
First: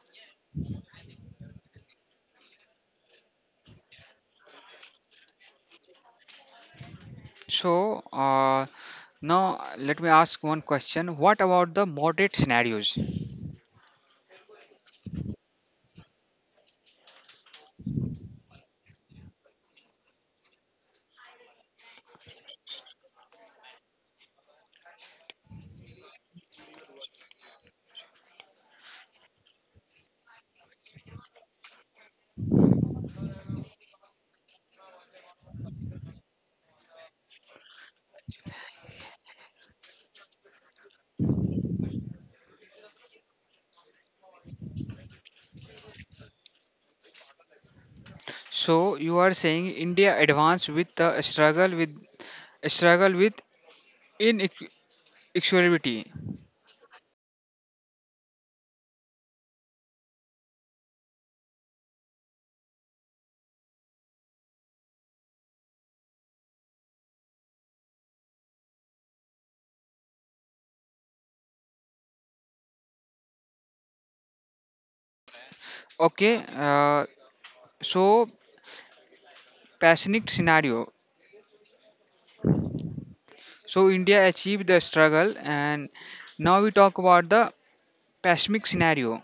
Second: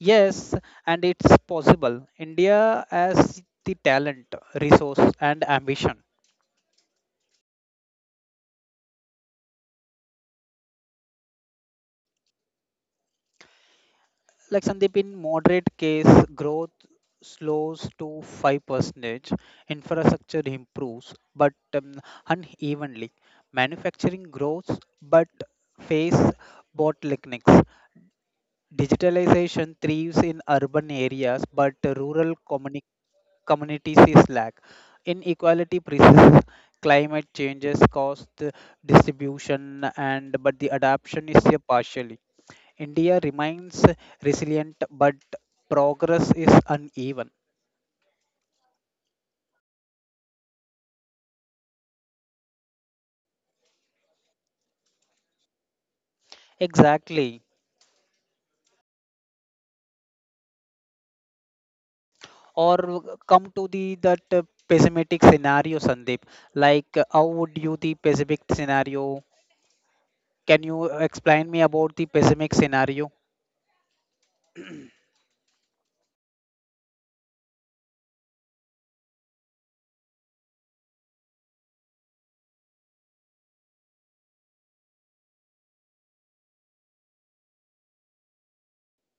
Speaker 2: Yes, and it's possible. India has the talent, resource and ambition.
Speaker 1: So, now let me ask one question. What about the moderate scenarios?
Speaker 2: Like Sandeep, in moderate case, growth slows to 5%, infrastructure improves, but unevenly. Manufacturing grows, but face bottlenecks. Digitalization thrives in urban areas, but rural communities is lack. Inequality persists. Climate changes cause the distribution, and but the adaptation is a partial. India remains resilient, but progress is uneven.
Speaker 1: So, you are saying India advanced with the struggle with inequality.
Speaker 2: Exactly. Or come to the that pessimistic scenario, Sandeep. How would you the pessimistic scenario? Can you explain me about the pessimistic scenario?
Speaker 1: Okay. So, pessimistic scenario. So, India achieved the struggle, and now we talk about the pessimistic scenario.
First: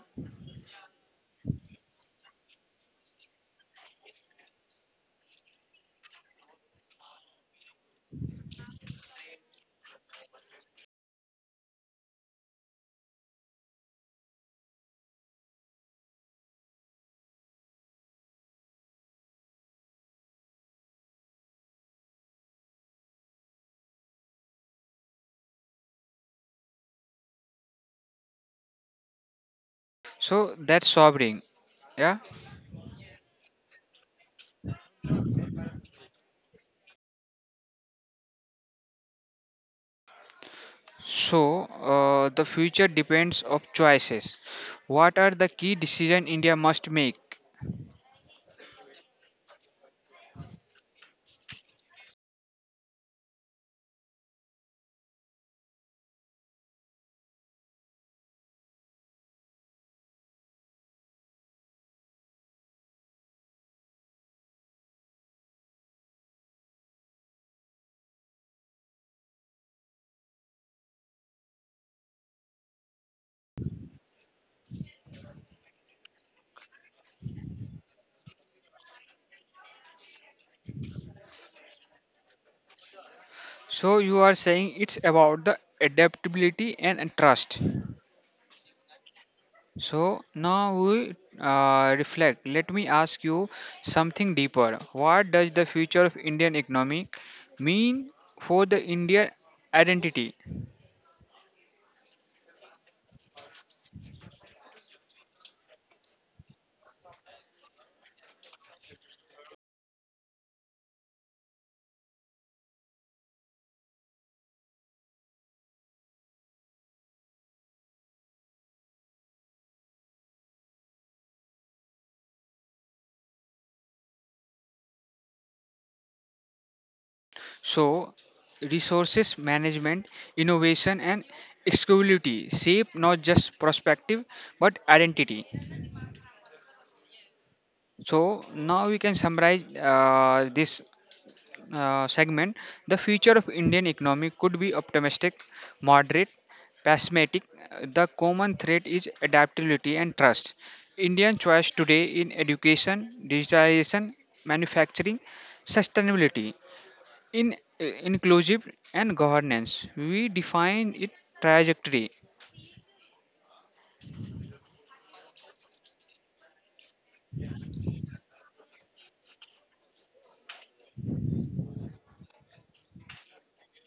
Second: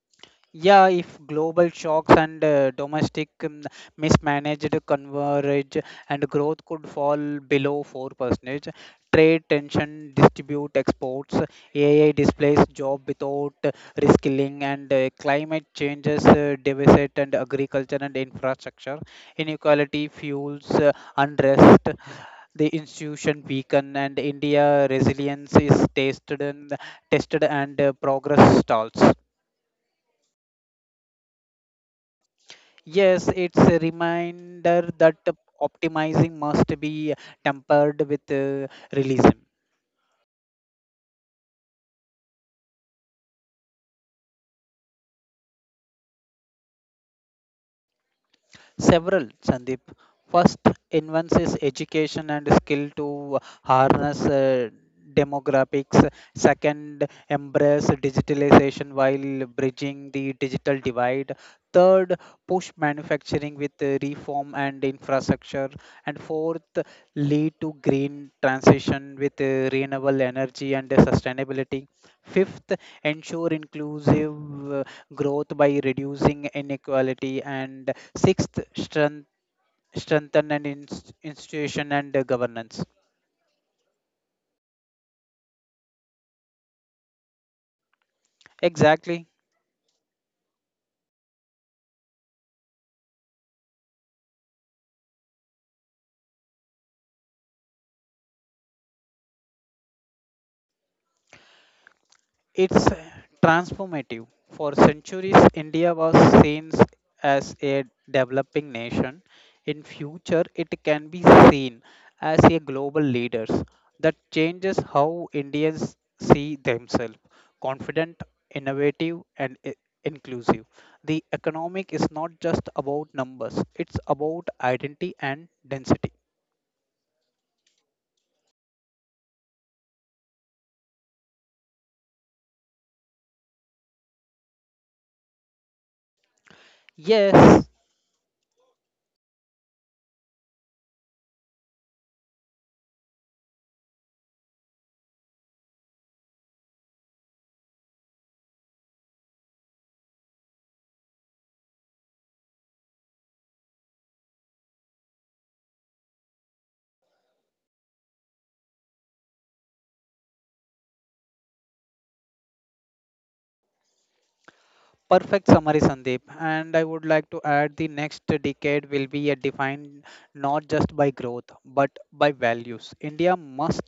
Speaker 2: Yeah, if global shocks and domestic mismanaged converge and growth could fall below 4%, trade tension, distribute exports, AI displace job without reskilling, and climate changes devastate and agriculture and infrastructure, inequality fuels unrest, the institution weaken, and India resilience is tested and progress stalls.
Speaker 1: So, that's sobering. Yeah.
Speaker 2: Yes, it's a reminder that optimizing must be tempered with realism.
Speaker 1: So, the future depends of choices. What are the key decision India must make?
Speaker 2: Several, Sandeep. First, enhances education and skill to harness demographics. Second, embrace digitalization while bridging the digital divide. Third, push manufacturing with reform and infrastructure. And fourth, lead to green transition with renewable energy and sustainability. Fifth, ensure inclusive growth by reducing inequality, and sixth, strengthen and institution and governance.
Speaker 1: So, you are saying it's about the adaptability and trust.
Speaker 2: Exactly.
Speaker 1: So, now we reflect. Let me ask you something deeper. What does the future of Indian economy mean for the Indian identity?
Speaker 2: It's transformative. For centuries, India was seen as a developing nation. In future, it can be seen as a global leader. That changes how Indians see themselves: confident, innovative, and inclusive. The economic is not just about numbers; it's about identity and density.
Speaker 1: So, resources management, innovation, and exclusivity shape not just perspective but identity.
Speaker 2: Yes.
Speaker 1: So now we can summarize this segment. The future of Indian economy could be optimistic, moderate, pessimistic. The common thread is adaptability and trust. Indian choice today in education, digitalization, manufacturing, sustainability, in inclusive and governance. We define it trajectory.
Speaker 2: Perfect summary, Sandeep. And I would like to add the next decade will be a defined not just by growth but by values. India must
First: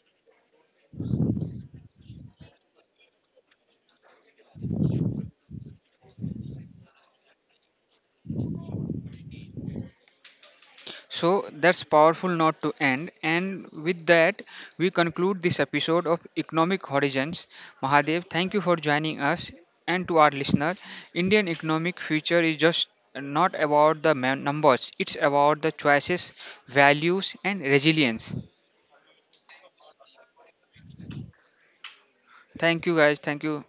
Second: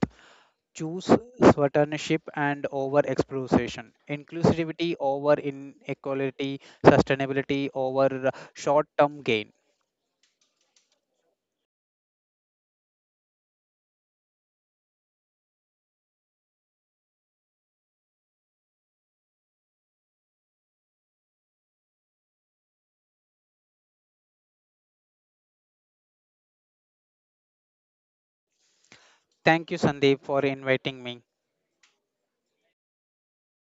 Speaker 2: choose stewardship and over exploitation, inclusivity over inequality, sustainability over short term gain.
Speaker 1: So that's powerful not to end. And with that, we conclude this episode of Economic Horizons. Mahadev, thank you for joining us and to our listener. Indian economic future is just not about the numbers, it's about the choices, values, and resilience.
Speaker 2: Thank you, Sandeep, for inviting me.
Speaker 1: Thank you, guys. Thank you.